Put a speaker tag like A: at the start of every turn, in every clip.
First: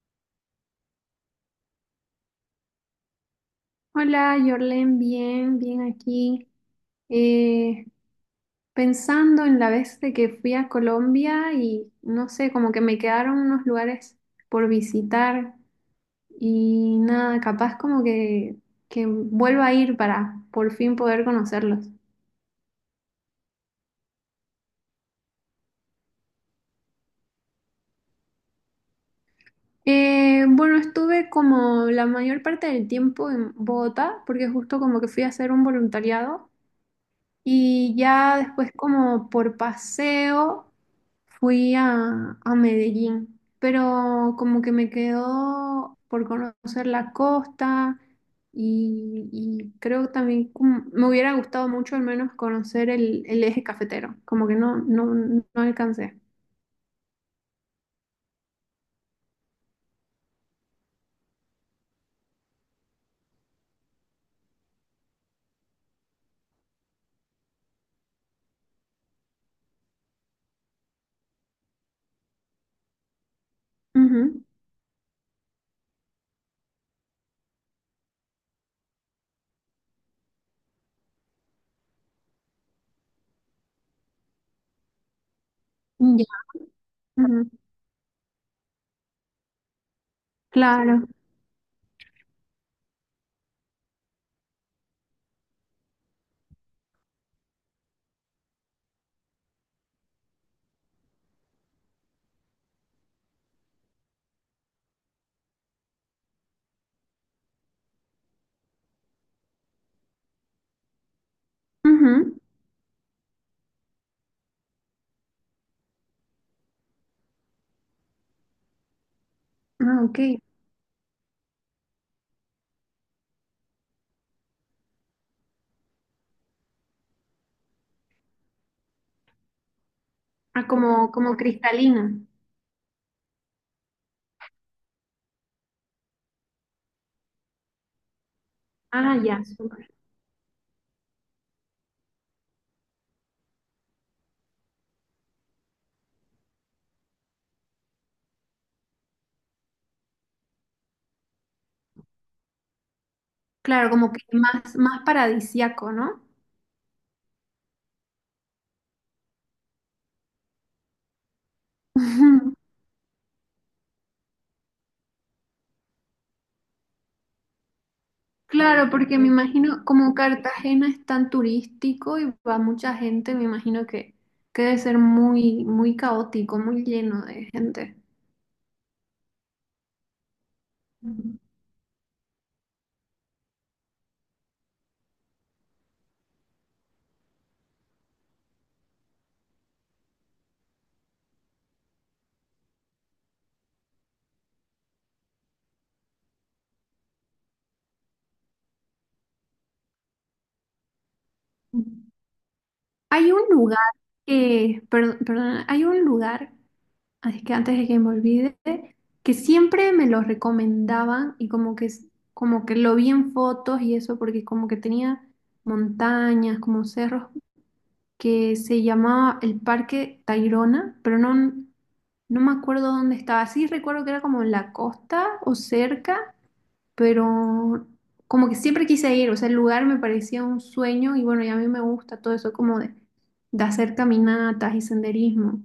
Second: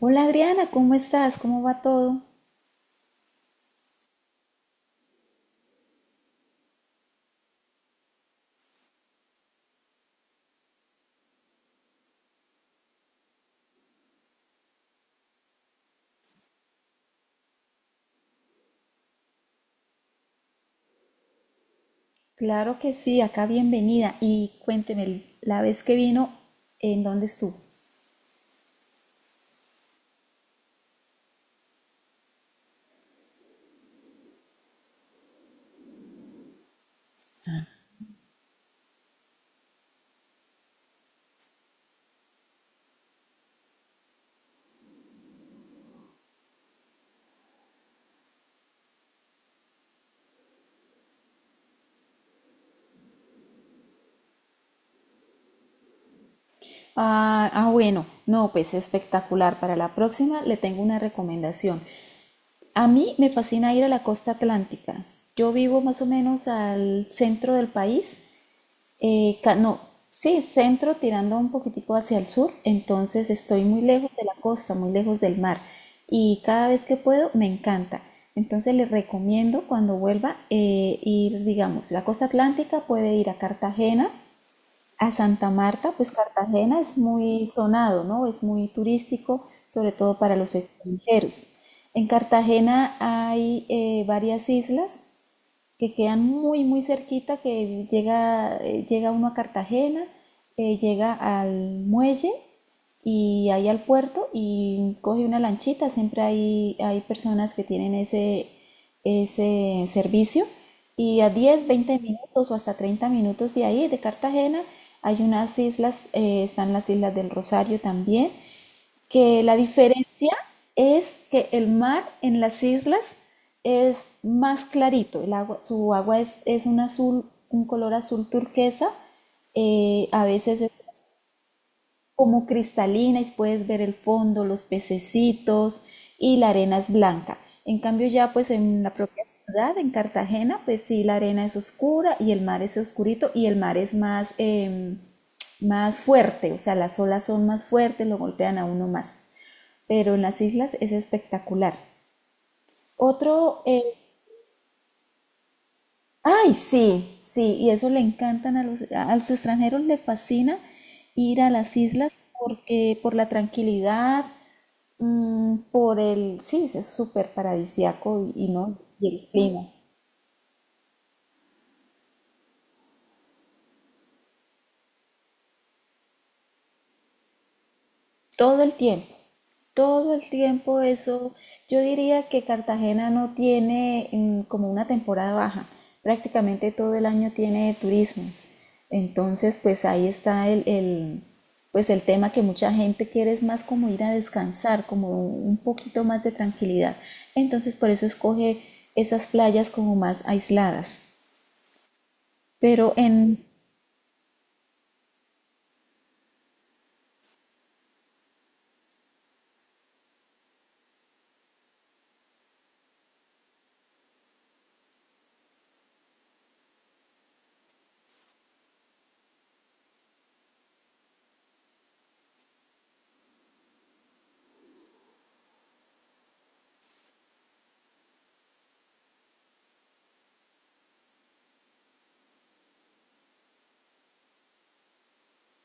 A: Hola Adriana, ¿cómo estás? ¿Cómo va todo?
B: Hola, Jorlen, bien aquí. Eh, Pensando en la vez de que fui a Colombia y no sé, como que me quedaron unos lugares por visitar y nada, capaz que vuelva a ir para por fin poder conocerlos.
A: Claro que sí, acá bienvenida. Y cuénteme, la vez que vino, ¿en dónde estuvo?
B: Bueno, estuve como la mayor parte del tiempo en Bogotá porque justo como que fui a hacer un voluntariado. Y ya después como por paseo fui a Medellín, pero como que me quedó por conocer la costa y creo también me hubiera gustado mucho al menos conocer el eje cafetero, como que no alcancé.
A: Ah, ah, bueno, no, pues espectacular. Para la próxima le tengo una recomendación. A mí me fascina ir a la costa atlántica. Yo vivo más o menos al centro del país. No, sí, centro tirando un poquitico hacia el sur, entonces estoy muy lejos de la
B: Ujú.
A: costa, muy lejos del mar, y cada vez que puedo me encanta. Entonces les recomiendo cuando vuelva ir, digamos, la costa atlántica, puede ir a Cartagena, a Santa Marta. Pues
B: Ya,
A: Cartagena es muy
B: ujú,
A: sonado, ¿no? Es muy turístico, sobre todo para los
B: claro.
A: extranjeros. En Cartagena hay varias islas que quedan muy, muy cerquita, que llega, llega uno a Cartagena, llega al muelle y ahí al puerto, y coge una lanchita. Siempre hay personas que tienen ese servicio. Y a 10 20
B: Ujú.
A: minutos o hasta 30 minutos de ahí, de Cartagena, hay unas islas. Están las Islas del Rosario también, que la
B: Ah, ok.
A: diferencia es que el mar en las islas es más clarito. El agua, su agua es un azul, un color azul turquesa. A veces
B: Ah,
A: es
B: como, como cristalino.
A: como cristalina y puedes ver el fondo, los pececitos, y la arena es blanca. En cambio, ya pues en la
B: Ah,
A: propia
B: ya,
A: ciudad,
B: súper.
A: en Cartagena, pues sí, la arena es oscura y el mar es oscurito, y el mar es más fuerte. O sea, las olas son más fuertes, lo golpean a uno más. Pero en las islas es espectacular. Otro, eh,
B: Claro, como que más paradisíaco, ¿no?
A: Ay, sí, sí, y eso le encantan a los extranjeros, le fascina ir a las islas, porque por la tranquilidad. Por el, sí, es súper paradisiaco y no,
B: Claro,
A: y
B: porque
A: el
B: me
A: clima.
B: imagino, como Cartagena es tan turístico y va mucha gente, me imagino que debe ser muy caótico, muy lleno de gente.
A: Todo el tiempo, todo el tiempo eso. Yo diría que Cartagena no tiene como una temporada baja. Prácticamente todo el año tiene turismo. Entonces, pues ahí está pues el tema que mucha gente quiere es más como ir a descansar, como un poquito más de tranquilidad. Entonces, por eso escoge esas playas como más aisladas. Pero en
B: Hay un lugar que, perdón, hay un lugar, es que antes de que me olvide, que siempre me lo recomendaban y como que lo vi en fotos y eso, porque como que tenía montañas, como cerros, que se llamaba el Parque Tayrona, pero no me acuerdo dónde estaba. Sí recuerdo que era como en la costa o cerca, pero como que siempre quise ir, o sea, el lugar me parecía un sueño y bueno, y a mí me gusta todo eso como de hacer caminatas y senderismo,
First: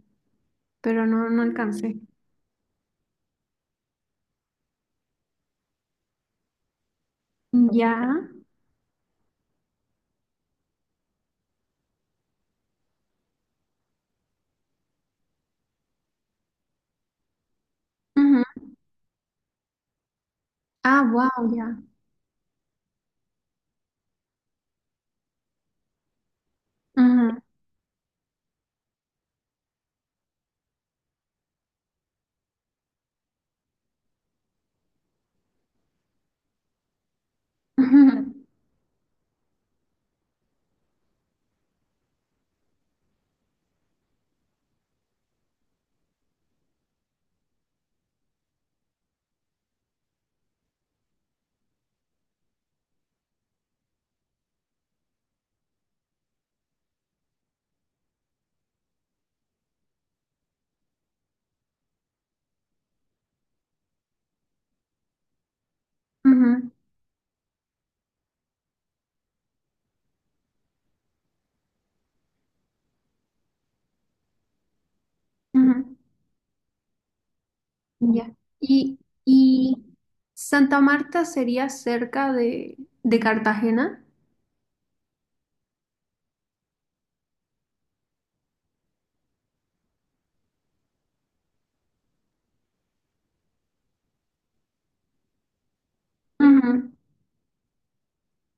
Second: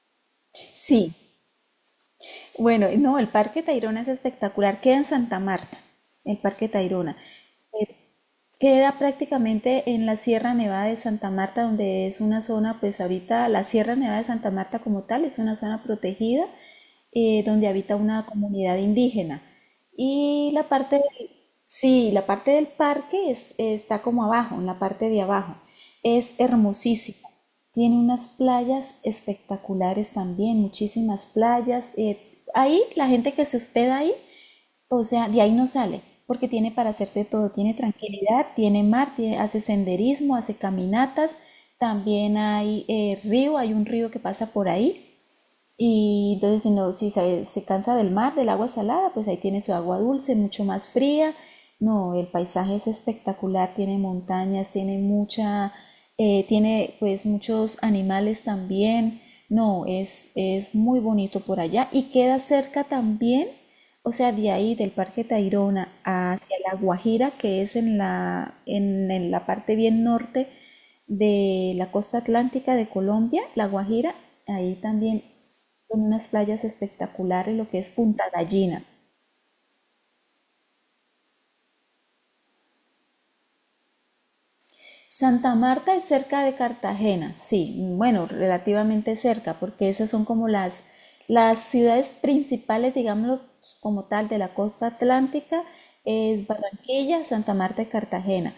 B: pero
A: sí,
B: no alcancé.
A: bueno, no, el Parque Tayrona es espectacular, queda en Santa Marta, el Parque Tayrona.
B: Ya.
A: Eh, Queda prácticamente en la Sierra Nevada de Santa Marta, donde es una zona. Pues ahorita la Sierra Nevada de Santa Marta como tal es una zona protegida, donde habita una
B: Ujú.
A: comunidad indígena. Y la parte
B: Ah,
A: del,
B: wow, ya.
A: sí, la parte del parque está como abajo, en la parte de abajo. Es hermosísimo.
B: Ujú.
A: Tiene unas playas espectaculares también, muchísimas playas. Ahí la gente que se hospeda ahí, o sea, de ahí no sale, porque tiene para hacerte todo, tiene tranquilidad, tiene mar, hace senderismo, hace caminatas. También hay un río que pasa por ahí. Y entonces, si, no, si se cansa del mar, del agua salada, pues ahí tiene su agua dulce, mucho más fría. No, el paisaje es espectacular, tiene montañas, tiene pues muchos animales también. No, es muy bonito por allá, y queda cerca también. O sea, de ahí del Parque Tayrona hacia
B: Ujú.
A: La Guajira, que es en en la parte bien norte de la costa atlántica de Colombia, La Guajira, ahí también
B: Ujú. Ujú.
A: con unas playas espectaculares, lo que es Punta
B: Ya.
A: Gallinas.
B: Y Santa Marta sería cerca de Cartagena.
A: Santa Marta es cerca de Cartagena, sí, bueno, relativamente cerca, porque esas son como las ciudades principales, digámoslo como tal, de la costa atlántica, es
B: Ujú.
A: Barranquilla, Santa Marta y Cartagena.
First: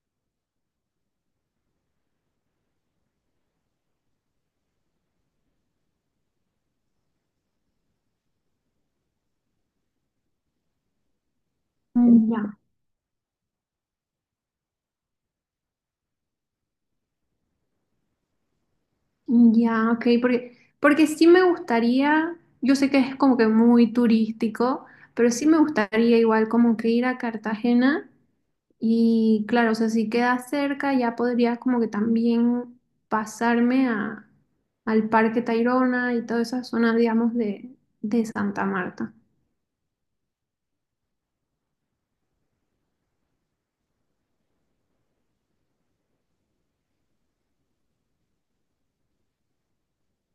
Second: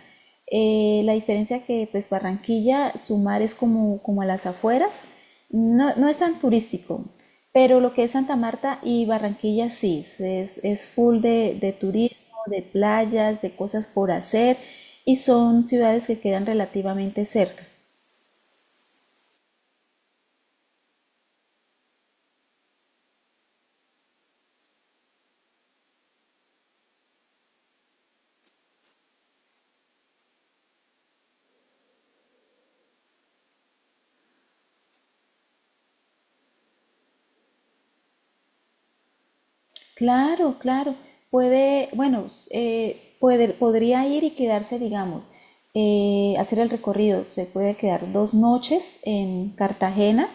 A: La diferencia que pues Barranquilla, su mar es como a las afueras, no, no es tan turístico. Pero lo que es Santa Marta y Barranquilla sí, es full de turismo,
B: Ya,
A: de playas, de cosas por hacer, y son ciudades que quedan relativamente cerca.
B: ya, ok, porque, porque sí me gustaría, yo sé que es como que muy turístico, pero sí me gustaría igual como que ir a Cartagena y claro, o sea, si queda cerca ya podría como que también pasarme al Parque Tayrona y toda esa zona, digamos, de Santa Marta.
A: Claro, claro. Bueno, podría ir y quedarse, digamos, hacer el recorrido. Se puede quedar 2 noches en Cartagena.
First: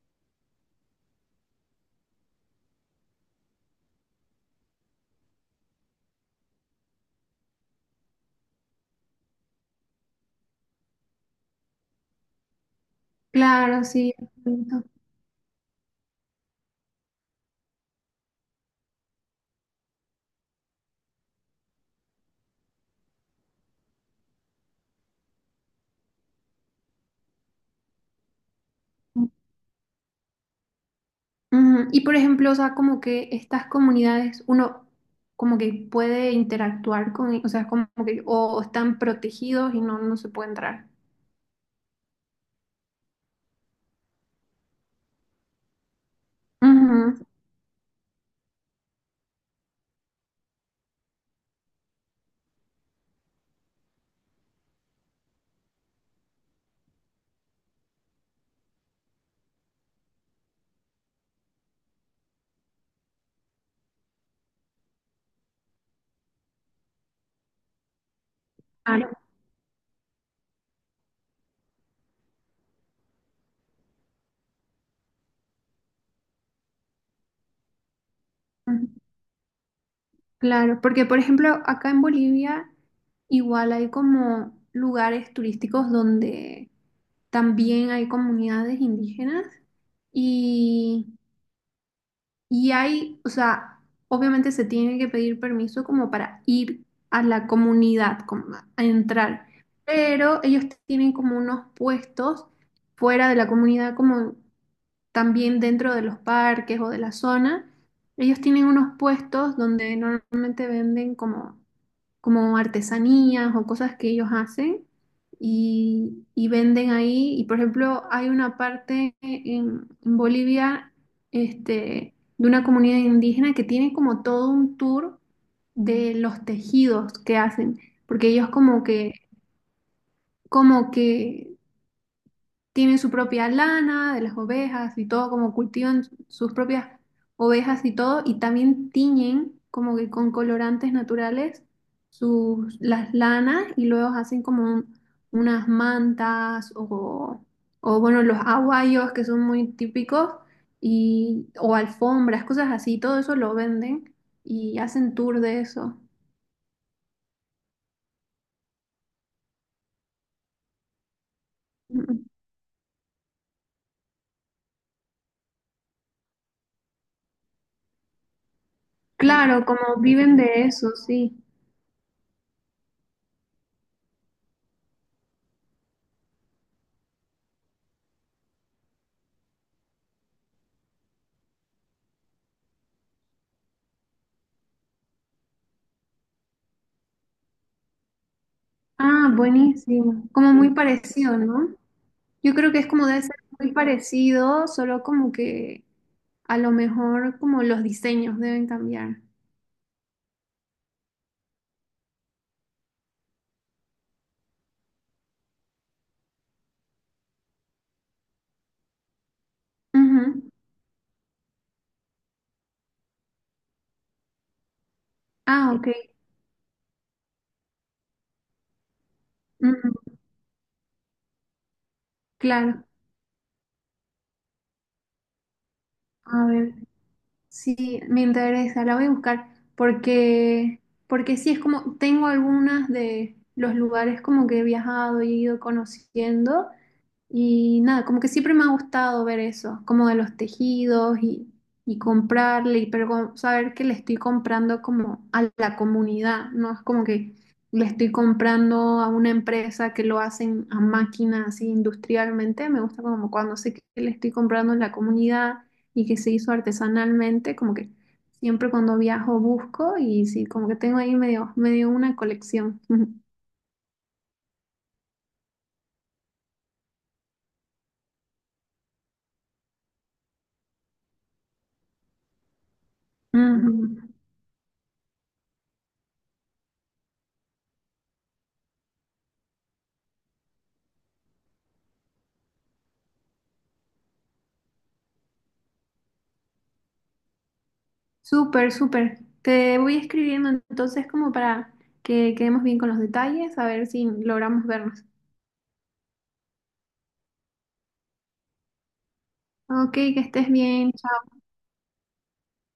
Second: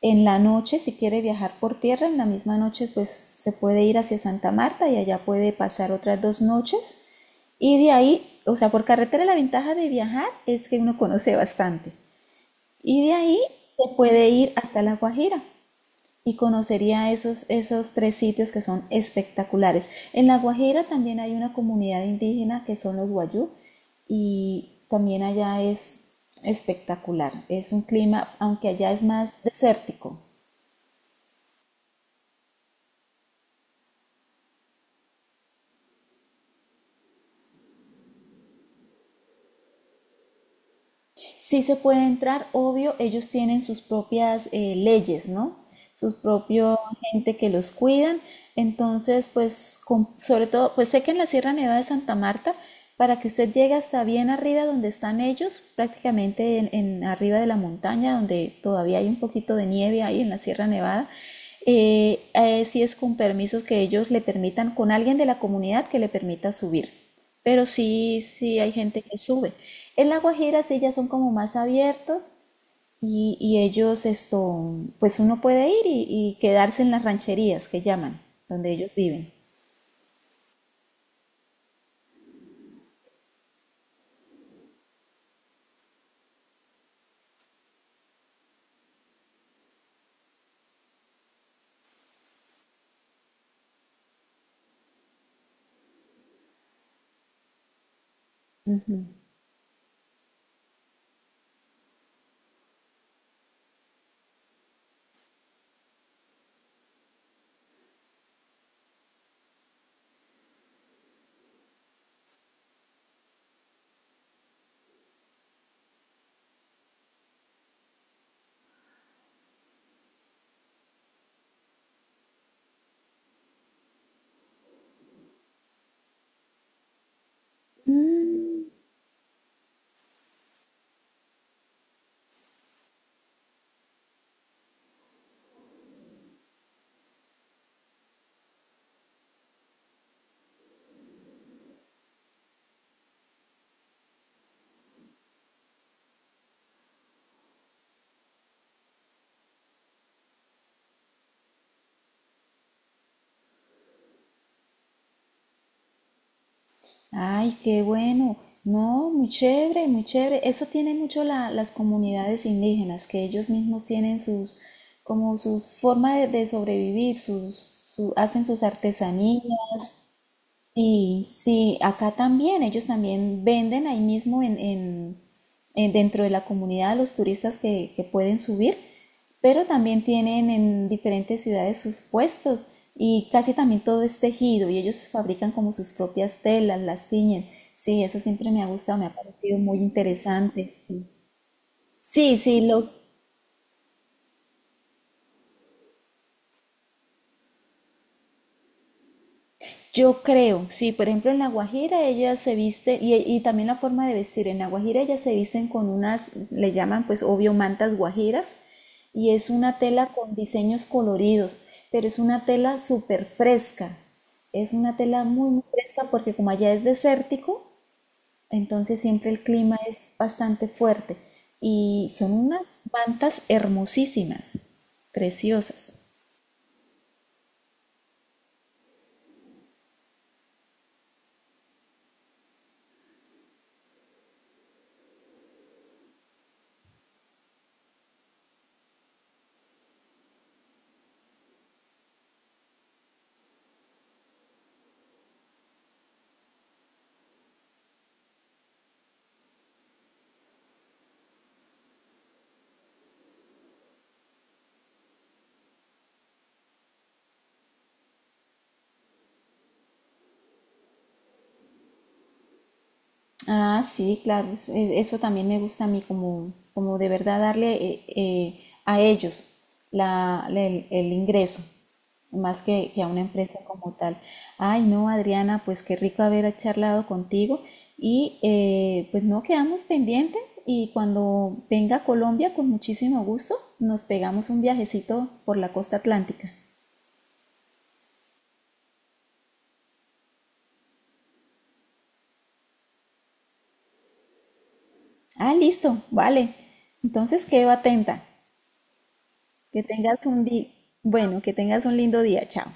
A: En la noche, si quiere viajar por tierra, en la misma noche, pues se puede ir hacia Santa Marta, y allá puede pasar otras 2 noches. Y de ahí, o sea, por carretera la ventaja de viajar es que uno conoce bastante. Y de ahí
B: Claro,
A: se
B: sí.
A: puede ir hasta La Guajira y conocería esos tres sitios que son espectaculares. En La Guajira también hay una comunidad indígena que son los guayú, y también allá es espectacular. Es un clima, aunque allá es más desértico.
B: Ujú. Y por ejemplo, o sea, como que estas comunidades, uno como que puede interactuar o sea, como que o están protegidos y no se puede entrar.
A: Sí se puede entrar, obvio, ellos tienen sus propias leyes, ¿no? Sus propios
B: Ujú,
A: gente que los cuidan. Entonces, pues, sobre todo, pues sé que en la Sierra Nevada de Santa Marta, para que usted llegue hasta bien arriba donde están ellos, prácticamente en, arriba de la montaña, donde todavía hay un poquito de nieve ahí en la Sierra Nevada, sí es con permisos que ellos le permitan, con alguien de la comunidad que le permita subir. Pero sí, sí hay gente
B: claro,
A: que sube. En La Guajira sí ya son como más abiertos, y ellos esto, pues uno puede ir y quedarse en las rancherías que llaman, donde
B: ujú,
A: ellos viven.
B: claro, porque por ejemplo, acá en Bolivia igual hay como lugares turísticos donde también hay comunidades indígenas. Y hay, o sea, obviamente se tiene que pedir permiso como para ir a la comunidad, como a entrar, pero ellos tienen como unos puestos fuera de la comunidad, como también dentro de los parques o de la zona. Ellos tienen unos puestos donde normalmente venden como artesanías o cosas que ellos hacen y venden ahí. Y por ejemplo, hay una parte en Bolivia, este, de una comunidad indígena que tiene como todo un tour de los tejidos que hacen, porque ellos como que tienen su propia lana de las ovejas y todo, como cultivan sus propias ovejas y todo, y también tiñen como que con colorantes naturales sus, las lanas y luego hacen unas mantas o bueno, los aguayos que son muy típicos y, o alfombras, cosas así, todo eso lo venden y hacen tour de eso.
A: Ay, qué bueno. No, muy chévere, muy chévere. Eso tiene mucho las
B: Mm.
A: comunidades indígenas, que ellos mismos tienen sus, como sus forma de sobrevivir, hacen sus artesanías.
B: Claro, como viven de eso,
A: Sí,
B: sí.
A: sí, acá también, ellos también venden ahí mismo en, dentro de la comunidad, a los turistas que pueden subir, pero también tienen en diferentes ciudades sus puestos, y casi también todo es tejido, y ellos fabrican como sus propias telas, las tiñen. Sí, eso siempre me ha gustado, me ha
B: Ah,
A: parecido muy
B: buenísimo. Como
A: interesante.
B: muy
A: Sí,
B: parecido, ¿no?
A: sí,
B: Yo
A: sí,
B: creo que es
A: los.
B: como debe ser muy parecido, solo como que a lo mejor como los diseños deben cambiar.
A: Yo creo, sí, por ejemplo en La Guajira ella se viste, y también la forma de vestir, en La Guajira ellas se visten con unas, le llaman pues obvio mantas guajiras, y es una tela con
B: Ujú.
A: diseños coloridos, pero es una tela súper fresca, es una tela muy, muy
B: Ah, ok.
A: fresca, porque como allá es desértico, entonces siempre el clima
B: Ujú.
A: es bastante fuerte, y son unas
B: Claro.
A: mantas hermosísimas, preciosas.
B: A ver, sí, me interesa, la voy a buscar porque, porque sí es como, tengo algunas de los lugares como que he viajado y he ido conociendo. Y nada, como que siempre me ha gustado ver eso, como de los tejidos y comprarle, pero como saber que le estoy comprando como a la comunidad, no es como que le estoy comprando a una empresa que lo hacen a máquina así industrialmente, me gusta como cuando sé que le estoy comprando a la comunidad y que se hizo artesanalmente, como que siempre cuando viajo busco y sí, como que tengo ahí medio una colección.
A: Ah, sí, claro, eso también me gusta a mí, como, como de verdad darle a ellos el ingreso, más que a una empresa como
B: Ujú.
A: tal. Ay, no, Adriana, pues qué rico haber charlado contigo, y pues no quedamos pendientes, y cuando venga a Colombia, con muchísimo gusto, nos pegamos un viajecito por la costa atlántica.
B: Súper, súper. Te voy escribiendo entonces como para que quedemos bien con los detalles, a ver si logramos vernos.
A: Ah, listo, vale. Entonces quedo atenta. Que
B: Ok, que
A: tengas
B: estés bien.
A: bueno, que tengas un lindo día. Chao.